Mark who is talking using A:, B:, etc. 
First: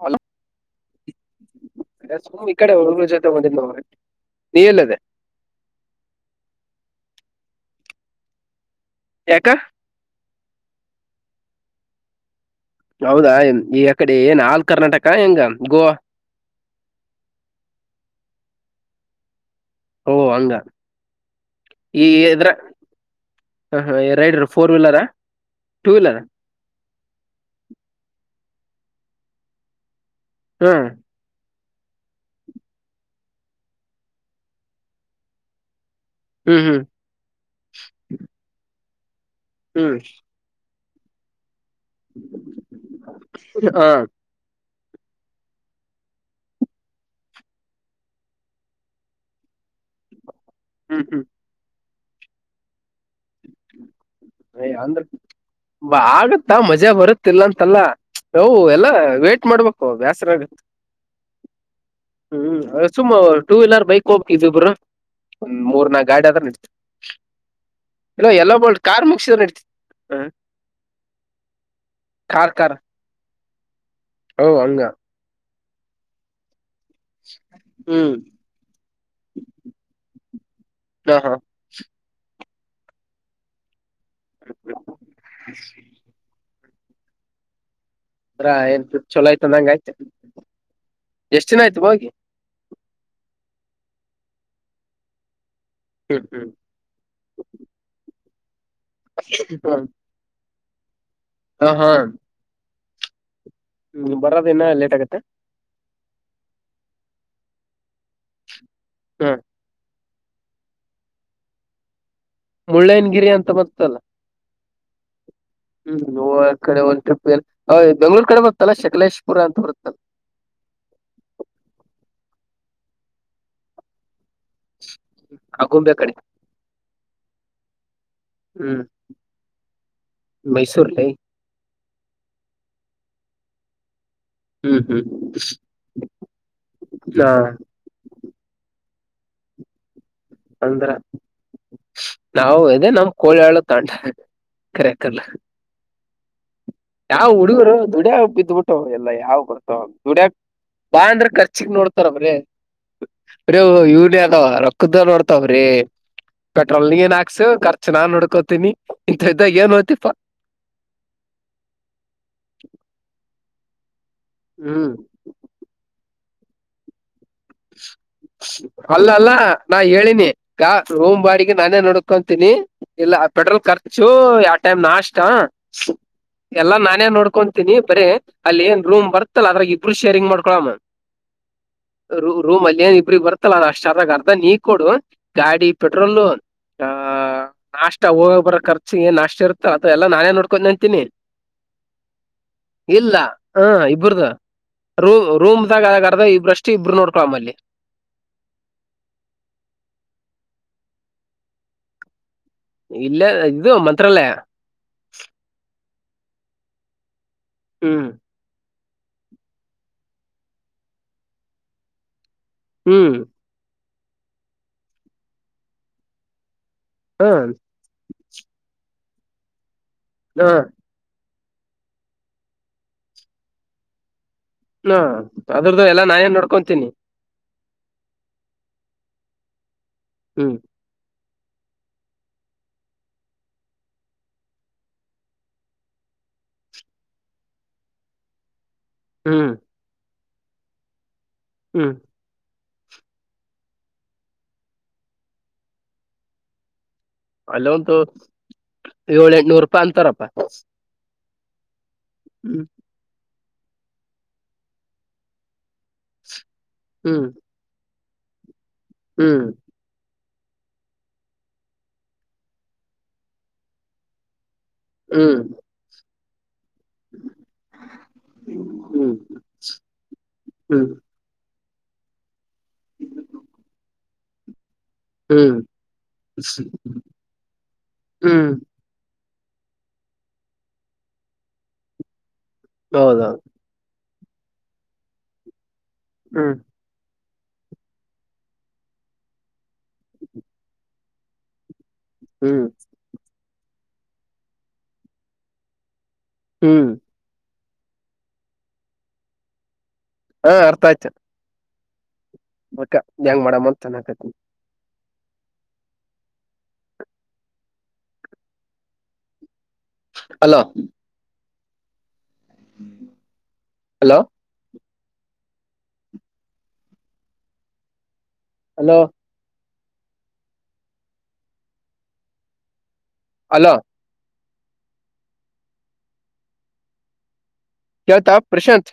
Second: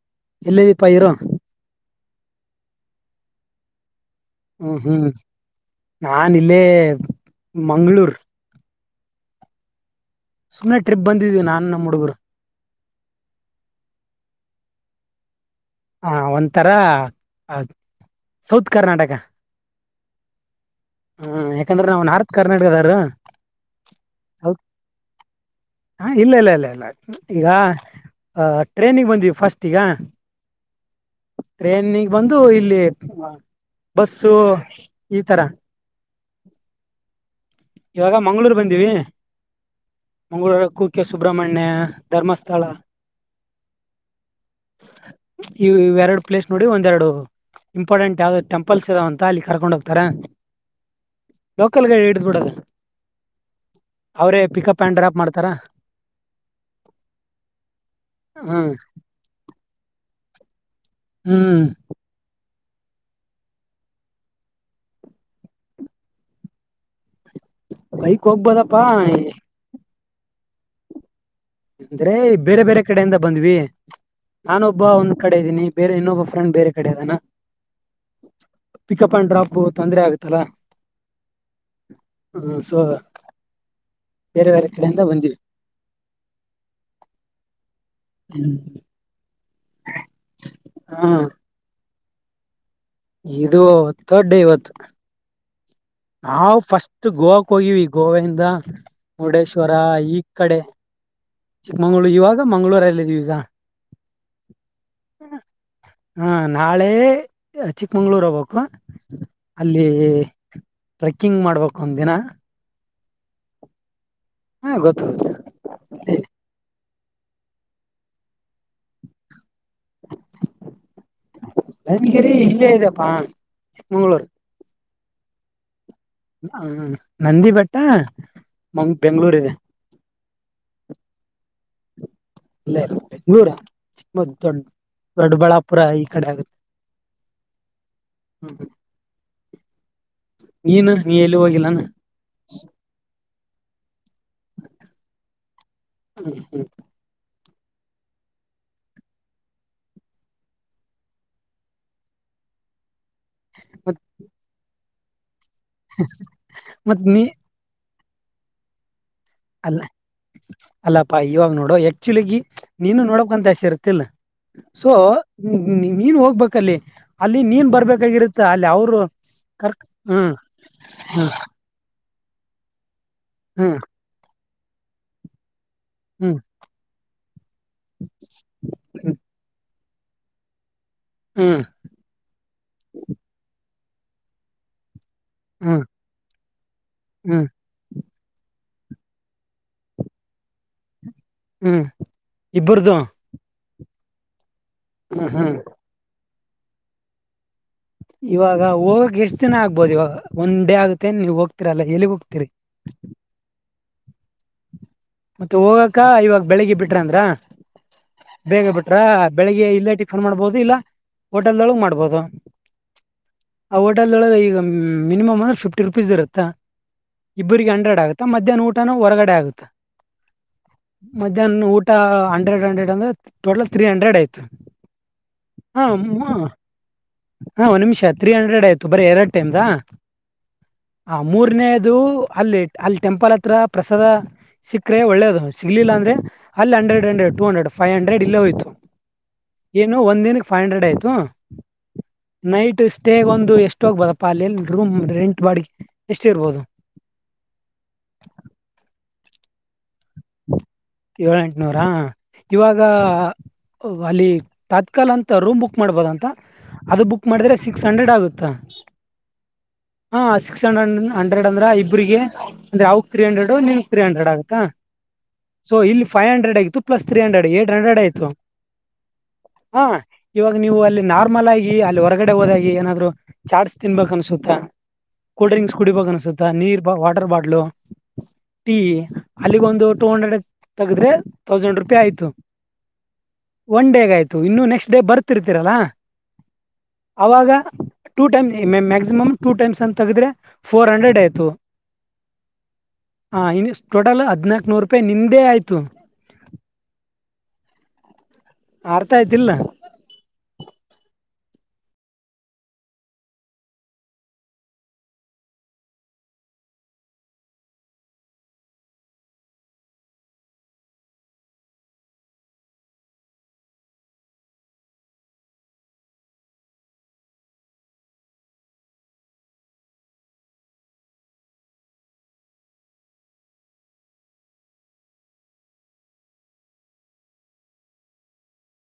A: How
B: ಇಲ್ಲದೀ ಪ ಇರೋ
A: ಅ ಸಮ್ ಇ ಕಡೆ ಒಳುರು ಜೊತೆ ಮ ನೋ
B: ಹ್ಮ್ ಹ್ಮ್ ನಾನ್ ಇಲ್ಲೇ. ಮಂಗಳೂರು.
A: ಯಾಕ.
B: ಸುಮ್ನೆ ಟ್ರಿಪ್ ಬಂದಿದ್ವಿ ನಾನು ನಮ್ ಹುಡುಗರು.
A: ಹೌದಾ ಈ ಅಕಡೆ ಏನ್ ಆಲ್ ಕರ್ನಾಟಕ ಹೆಂಗ. ಗೋವಾ
B: ಹ ಒಂಥರ ಸೌತ್. ಕರ್ನಾಟಕ.
A: ಓ ಹಂಗ
B: ಹ್ಮ್ ಯಾಕಂದ್ರೆ ನಾವು
A: ಈ
B: ನಾರ್ತ್
A: ಇದ್ರ
B: ಕರ್ನಾಟಕದವರು
A: ರೈಡ್ರ
B: ಹ
A: ಫೋರ್ ವೀಲರಾ ಟೂ ವೀಲರ್
B: ಇಲ್ಲ ಇಲ್ಲ ಇಲ್ಲ ಇಲ್ಲ ಈಗ. ಟ್ರೈನಿಗೆ ಬಂದೀವಿ ಫಸ್ಟ ಈಗ.
A: ಹ್ಮ್.
B: ಟ್ರೈನ್ಗೆ ಬಂದು ಇಲ್ಲಿ ಬಸ್ಸು ಈ ತರ.
A: ಹ್ಮ್ ಹ್ಮ್
B: ಇವಾಗ ಮಂಗ್ಗಳೂರ್ ಬಂದಿವಿ.
A: ಹ್ಮ್
B: ಮಂಗಳೂರು. ಕುಕ್ಕೆ ಸುಬ್ರಮಣ್ಯ. ಧರ್ಮಸ್ಥಳ.
A: ಹ
B: ಇವು ಎರಡು ಪ್ಲೇಸ್ ನೋಡಿ ಒಂದುರೆಡು ಇಂಪಾರ್ಟೆಂಟ್ ಯಾವ್ದೋ ಟೆಂಪಲ್ಸ್ ಇದಾವೆ ಅಂತ ಅಲ್ಲಿ ಕರ್ಕೊಂಡ್ ಹೋಗ್ತಾರೆ.
A: ಹ್ಮ್ ಹ್ಮ್
B: ಲೋಕಲ್ ಗೈಡು. ಬಿಡೋದು ಅವ್ರೇ ಪಿಕಪ್ ಅಂಡ್
A: ಅಂದ್ರ
B: ಡ್ರಾಪ್ ಮಾಡ್ತಾರ
A: ಆಗತ್ತ ಮಜಾ ಬರುತ್ತ ಇಲ್ಲ ಅಂತಲ್ಲ ನಾವು
B: ಹ್ಮ್
A: ಎಲ್ಲ ವೇಟ್ ಮಾಡ್ಬೇಕು. ಓ ಬ್ಯಾಸರ.
B: ಹ್ಮ್.
A: ಹ್ಮ್ ಸುಮ್ ಟೂ ವೀಲರ್ ಬೈಕ್ ಹೋಗಬೇಕು ಇಬ್ಬೀಬ್ರು ಒಂದ್ ಮೂರ್ ನಾಲ್ಕ ಗಾಡಿ ಆದರೆ ನಡೀತಿತ್ತು.
B: ಬೈಕ್
A: ಇಲ್ಲೋ ಎಲ್ಲ ಬೋರ್ಡ್
B: ಹೋಗ್ಬೋದಪ್ಪಾ
A: ಕಾರ್ ಮುಗಸಿದ್ರ ನಡ್ತಿ. ಹ
B: ಅಂದ್ರೆ
A: ಕಾರ್
B: ಬೇರೆ
A: ಕಾರ್
B: ಬೇರೆ ಕಡೆಯಿಂದ ಬಂದ್ವಿ.
A: ಓ ಹಂಗ
B: ನಾನೊಬ್ಬ ಒಂದ್ ಕಡೆ ಇದ್ದೀನಿ ಬೇರೆ ಇನ್ನೊಬ್ಬ ಫ್ರೆಂಡ್ ಬೇರೆ ಕಡೆದಾನ
A: ಹ್ಮ್
B: ಪಿಕಪ್ ಅಂಡ್ ಡ್ರಾಪ್ ತೊಂದ್ರ ಆಗುತ್ತಲ್ಲ.
A: ಹ ಹಾ
B: ಹ ಸೊ ಬೇರೆ ಬೇರೆ ಕಡೆಯಿಂದ ಬಂದಿವಿ. ಹ್ಮ
A: ಅದ್ರಾನ್ ಚಲೋಯ್ತ ಆಯ್ತ ಎಷ್ಟು ದಿನ ಆಯ್ತು ಹೋಗಿ
B: ಇದು ಥರ್ಡ್ ಡೇ ಇವತ್ತು ನಾವು ಫಸ್ಟ್ ಗೋವಾಕ್ಕೆ ಹೋಗಿವಿ ಗೋವಾ. [unintelligible] ಮುರುಡೇಶ್ವರ ಈ ಕಡೆ
A: ಹ ಹಾ
B: ಚಿಕ್ಕಮಂಗಗಳೂರು ಇವಾಗ ಮಂಗಳೂರ, ೀವಿಗಾ
A: ಬರೋದ ಇನ್ನ ಲೇಟ್ ಆಗತ್ತೆ
B: ಹಾ ನಾಳೆ ಎ ಚಿಕ್ಕಮಂಗ್ಳೂರು ಹೋಗ್ಬೇಕು ಅಲ್ಲಿ ಟ್ರೆಕ್ಕಿಂಗ್ ಮಾಡ್ಬೇಕ ಒಂದ ದಿನ
A: ಒಲೈನ್ ಗಿರಿ ಅಂತ ಮತ್ತಲ್ಲ
B: ಹಾ ಗೊತ್ತು ಗೊತ್ತು
A: ಹ್ಮ್ ಕಡೆ ಒಂದು ಟ್ರಿಪ್ ಬೆಂಗಳೂ ಕಡೆ ಬತ್ತಲ್ಲ ಶಕಲೇಶ್ಪುರ ಅಂತ ಬರುತ್ತೆ.
B: ಇ ಇಪ್ಪಾ ಚಿಕ್ಕ ಮಂಗಗಳೂರು
A: ಹ ಕುಂಬೆ ಕಡೆ
B: ಹ ನಂದಿ ಭಟ್ಟ ಮಂಗ ಬೆಂಗ್ಳೂರ್ ಇದೆ
A: ಮೈಸೂರ್ಲ್ಲಿ,
B: ಇಲ್ಲೇ ನೂರ ಮ ದೊಡ್
A: ಹ್ಮ್ ಹ್ಮ್
B: ದೊಡ್ಡಬಳ್ಳಾಪುರ ಈ ಕಡೆ ಆಗುತ್ತೆ
A: ಹಾ
B: ಹ್ಮ
A: ಅಂದ್ರ
B: ನೀನು ನೀ ಎಲ್ಲಿ ಹೋಗಿಲ್ಲಾನ
A: ನಾವು ಇದೆೇ ನಮ ಕೋಳಿಳ ತಾಂಟ ಕರೆಕಲ್ಲ.
B: ಹ್ಾ
A: ಯಾವ್ ಹುಡುಗರು ದುಡ್ಯಾ ಬಿದ್ಬಿಟ್ಟು ಎಲ್ಲಾ ಯಾವ್ ಬರ್ತಾವ ದುಡ್ಯಾಕ್ ಬಾ ಅಂದ್ರ ಖರ್ಚಿಕ್ ನೋಡ್ತಾರಬ್ರಿ ಅ
B: ಮತ್
A: ಇವಡದ ಕುುದದ ್ರೇ ಪೆಟ್ರೋಲ್
B: ಮತ್ ನೀ
A: ನೀಏನ್ಾಕ್ಸರ್, ನಾನ್ ನೋಡ್ಕೋತೀನಿ, ಇಂತ ಇದ್ದಾಗ ಏನ್
B: ಅಲ್ಲ
A: ಹೋತಿಪಾ
B: ಅಲ್ಲಪ್ಪ ಇವಾಗ ನೋಡೋ ಆಕ್ಚುಲಿ ನೀನು ನೋಡೋಕ್ ಅಂತಸ ಇರುತ್ತೆ. ಇತ್ತಲ್ಲ ಸೊ
A: ಹ್ಮ್
B: ನೀನ್ ಹೋಗ್ಬ ಕಲೆ
A: ಅಲ್ಲ ಅಲ್ಲ ನಾ
B: ಕರ್ಕ್
A: ಹೇಳಿನಿ
B: ಹ್ಮ್
A: ರೋಮ ಬಾಡಿಗೆ ನಾನೇ ನೋಡ, ಕತೀನಿ ಇಲ್ಲ ಪೆಟ್ರೋಲ್
B: ಹ್ಮ್
A: ಖರ್ಚು ಟೈಮ ನಾಷ್ಟಾ
B: ಹ್ಮ್
A: ಎಲ್ಲ ನಾನೇ ನೋಡ್ಕೊತೀನಿ ಬರೆ ಅಲ್ಲಿ ಏನ್ ರೂಮ್ ಬರ್ತಲ್ಲ ಅದ್ರಾಗ ಇಬ್ಬ ಇಬ್ಬರಿಗೂ ಶೇರಿಂಗ್ ಮಾಡ್ಕೊಳಮ್ಮ
B: ಹ್ಮ್
A: ರ ರೂಮ್ಲ್ಲಿ ಏನ್ ಇಬ್ಬರಿಗೆ ಬರ್ತಲ್ಲ ಶಾರದಾಗ ಅರ್ಧ ನೀ ಕೊಡು ಗಾಡಿ
B: ಹ್ಮ್
A: ಪೆಟ್ರೋಲ್ ಅ ಅ
B: ಹ್ಮ್ ಹ್ಮ್
A: ನಾಷ್ಟ ಅಷ್ಟ ಹೋಗ ಬರ ಖರ್ಚುಗೆ ನಾಷ್ಟಾ ಇರುತ್ತ ಅದೆಲ್ಲ ನಾನೇ ನೋಡ್ಕೊಂಡ ಅಂತಿನಿ
B: ಹ್ಮ್ ಇಬ್ಬರ್ದು
A: ಇಲ್ಲ ಹ ಒಬ್ಬರದ ರೂ
B: ಹ್ಮ್ ಹ್ಮ್
A: ರೂಮ್ದಾಗ ಆರಾಧಗ್ ಈಶ್ ಷ್ಟ ಇಬ್ರು ನೋಡ್ಕೊೊಳ್ಳಮ್ಮಲ್ಲಿ
B: ಇವಾಗ ಹೋಗಕ್ ಎಷ್ಟ್ ದಿನ ಆಗ್ಬೋದು ಇವಾಗ ಒನ್ ಡೇ ಆಗುತ್ತೇ ನೀವ್ ಹೋಗ್ತೀರಲ್ಲ ಎಲ್ಲಿಗ್ ಹೋಗ್ತೀರಿ
A: ಇಲ್ಲೆ ಇದು ಮಂತ್ರಲ್ಲಯ
B: ಮತ್ತೆ ಹೋಗ ಅಕ್ಕಾ ಇವಾಗ ಬೆಳಿಗ್ಗೆ ಬಿಟ್ರ ಅಂದ್ರ
A: ಹ್ಮ್
B: ರ ಬೆಳಿಗ್ಗೆ ಇಲ್ಲೇಟಿಫನ್ ಮಾಡ್ಬಹುದು ಇಲ್ಲ ಹೋಟೆಲ್ದೊಳಗ್ ಮಾಡ್ಬೋದು
A: ಹ್ಮ್
B: ಆ ಹೋಟೆಲ್ದೊಳಗೆ ಈಗ ಮಿನಿಮಮ್ ಅಂದ್ರ ಫಿಫ್ಟಿ ರುಪೀಸ್ ಇರುತ್ತ
A: ಹಾ
B: ಇಬ್ಬ್ರಿಗೆ ಹಂಡ್ರೆಡ್ ಆಗುತ್ತಾ ಮದ್ಯಾನ್ ಊಟನು ಹೊರಗಡೆ ಆಗುತ್ತಾ
A: ಲೋ
B: ಮಧ್ಯಾಹ್ನ ಊಟ ಹಂಡ್ರೆಡ್ ಹಂಡ್ರೆಡ್ ಅಂದರೆ ಟೋಟಲ್ ತ್ರೀ ಹಂಡ್ರೆಡ್ ಆಯತು
A: ಹಾ ಅದ್ರದ್ದು ಎಲ್ಲಾ ನಾ ಏನ ನೋಡ್ಕೊತೀನಿ
B: ಹಾ ಒನ್ ನಿಮಿಷ ತ್ರೀ ಹಂಡ್ರೆಡ್ ಆಯ್ತು ಬರಿ ಎರಡ್ ಟೈಮದಾ
A: ಹ್ಮ್
B: ಆ ಮೂರನೇದು ಅಲ್ಲಿ ಅಲ್ಲಿ ಟೆಂಪಲ್ ಹತ್ರ ಪ್ರಸಾದ ಸಿಕ್ಕರೆ ಒಳ್ಳೇದು ಸಿಗ್ಲಿಲ್ಲ ಅಂದರೆ ಅಲ್ಲಿ hundred hundred two hundred five hundred ಇಲ್ಲೇ ಹೋಯ್ತು
A: ಹ್ಮ್
B: ಏನು ಒಂದಿನಕ್ಕ ಫೈ ಹಂಡ್ರೆಡ್ ಆಯಿತು
A: ಹ್ಮ್
B: ನೈಟ್ ಸ್ಟೇ ಗೊಂದು ಎಷ್ಟು ಹೋಗ್ಬೋದಪ್ಪ ಅಲ್ಲಿ ರೂಮ್ ರೆಂಟ್ ಬಾಡಗಿ ಎಷ್ಟುರ್ಬೋದು
A: ಅಲ್ಲ ಒಂದು ಏಳ ಎಂಟನೂರು ರೂಪಾಯಿ ಅಂತಾರಪ್ಪ ಹ
B: ಏಳ ಎಂಟನೂರಾ ಇವಾಗ ಓ ಅಲ್ಲಿ ತಾತ್ಕಾಲ ಅಂತ ರೂಮ್ ಬುಕ್ ಮಾಡ್ಬೋದ ಅಂತ ಅದು
A: ಹ್ಮ್
B: ಬುಕ್ ಮಾಡಿದ್ರೆ ಸಿಕ್ಸ್ ಹಂಡ್ರೆಡ್ ಆಗುತ್ತಾ?
A: ಹ್ಮ್
B: ಹಾ ಸಿಕ್ಸ್ ಹನ್ ನನ ಹಂಡ್ರೆಡ್ ಅಂದ್ರ ಇಬ್ರಿಗೆ ಅಂದ್ರೆ ಅವ್ರಗ್ಗ್ ತ್ರೀ ಹಂಡ್ರೆಡ್ ನಿನಗ ತ್ರೀ ಹಂಡ್ರೆಡ್ ಆಗುತ್ತಾ.
A: ಹ್ಮ್
B: ಸೊ ಇಲ್ಲಿ ಫೈ ಹಂಡ್ರೆಡ್ ಆಗಿತ್ತು plus three hundred eight hundred ಆಯ್ತು
A: ಹ್ಮ್
B: ಹ ಇವಾಗ ನೀವು
A: ಹ್ಮ್
B: ಅಲ್ಲಿ ನಾರ್ಮಲ್ ಆಗಿ ಗಿ ಅಲ್ಲಿ ಹೊರಗಡೆ ಹೋದಾಗಿ ಏನಾದ್ರು ಚಾಟ್ಸ್ ತಿನ್ಬೇಕ್ ಅನ್ಸುತ್ತಾ ಕೋಲ್ಡ್
A: ಹ್ಮ್
B: ಡ್ರಿಂಕ್ಸ್ ಕುಡಿಬೇಕ ಅನ್ಸುತ್ತ ನೀರ್ ವಾಟರ್ ಬಾಟ್ಲು
A: ಹ್ಮ್
B: ಟೀ. ಅಲ್ಲಿಗ ಒಂದು ಟೂ ಹಂಡ್ರೆಡ್ ತಗದ್ರೆ ತೌಸಂಡ್ ರೂಪಿ ಆಯ್ತು.
A: ಹೌದೌದ.
B: ಇನ್ನೂ ನೆಕ್ಸ್ ಡೇ ಬರ್ತಿರ್ತೀರಲ್ಲಾ
A: ಹ್ಮ
B: ಅವಾಗ ಟೂ ಟೈಮ್ ಮ್ಯಾ ಮ್ಯಾ ಮ್ಯಾಕ್ಸಿಮಮ್ ಟೂ ಟೈಮ್ಸ್ ಅಂತ ತೆಗದ್ರೆ ಫೋರ್ ಹಂಡ್ರೆಡ್ ಆಯ್ತು.
A: ಹ್ಮ್
B: ಹಾ ಇ ಟೋಟಲ್ ಹದ್ನಾಲ್ಕನೂರ ಪ್ಪೇ ನಿಂದೇ ಆಯ್ತು.
A: ಹ್ಮ್
B: ಅರ್ಥಾ ಆಯ್ತಿಲ್ಲ.
A: ಹಾ ಅರ್ಥ ಆಯ್ತ. ಬಕ ಹೆಂಗ್ ಮಾಡಮ್ಮ ಅಂತ ಅನ್ನಕತ್ತಿನಿ. ಹಲೋ ಹಲೋ ಹಲೋ ಹಲೋ ಕೇಳ್ತಾ ಪ್ರಶಾಂತ್.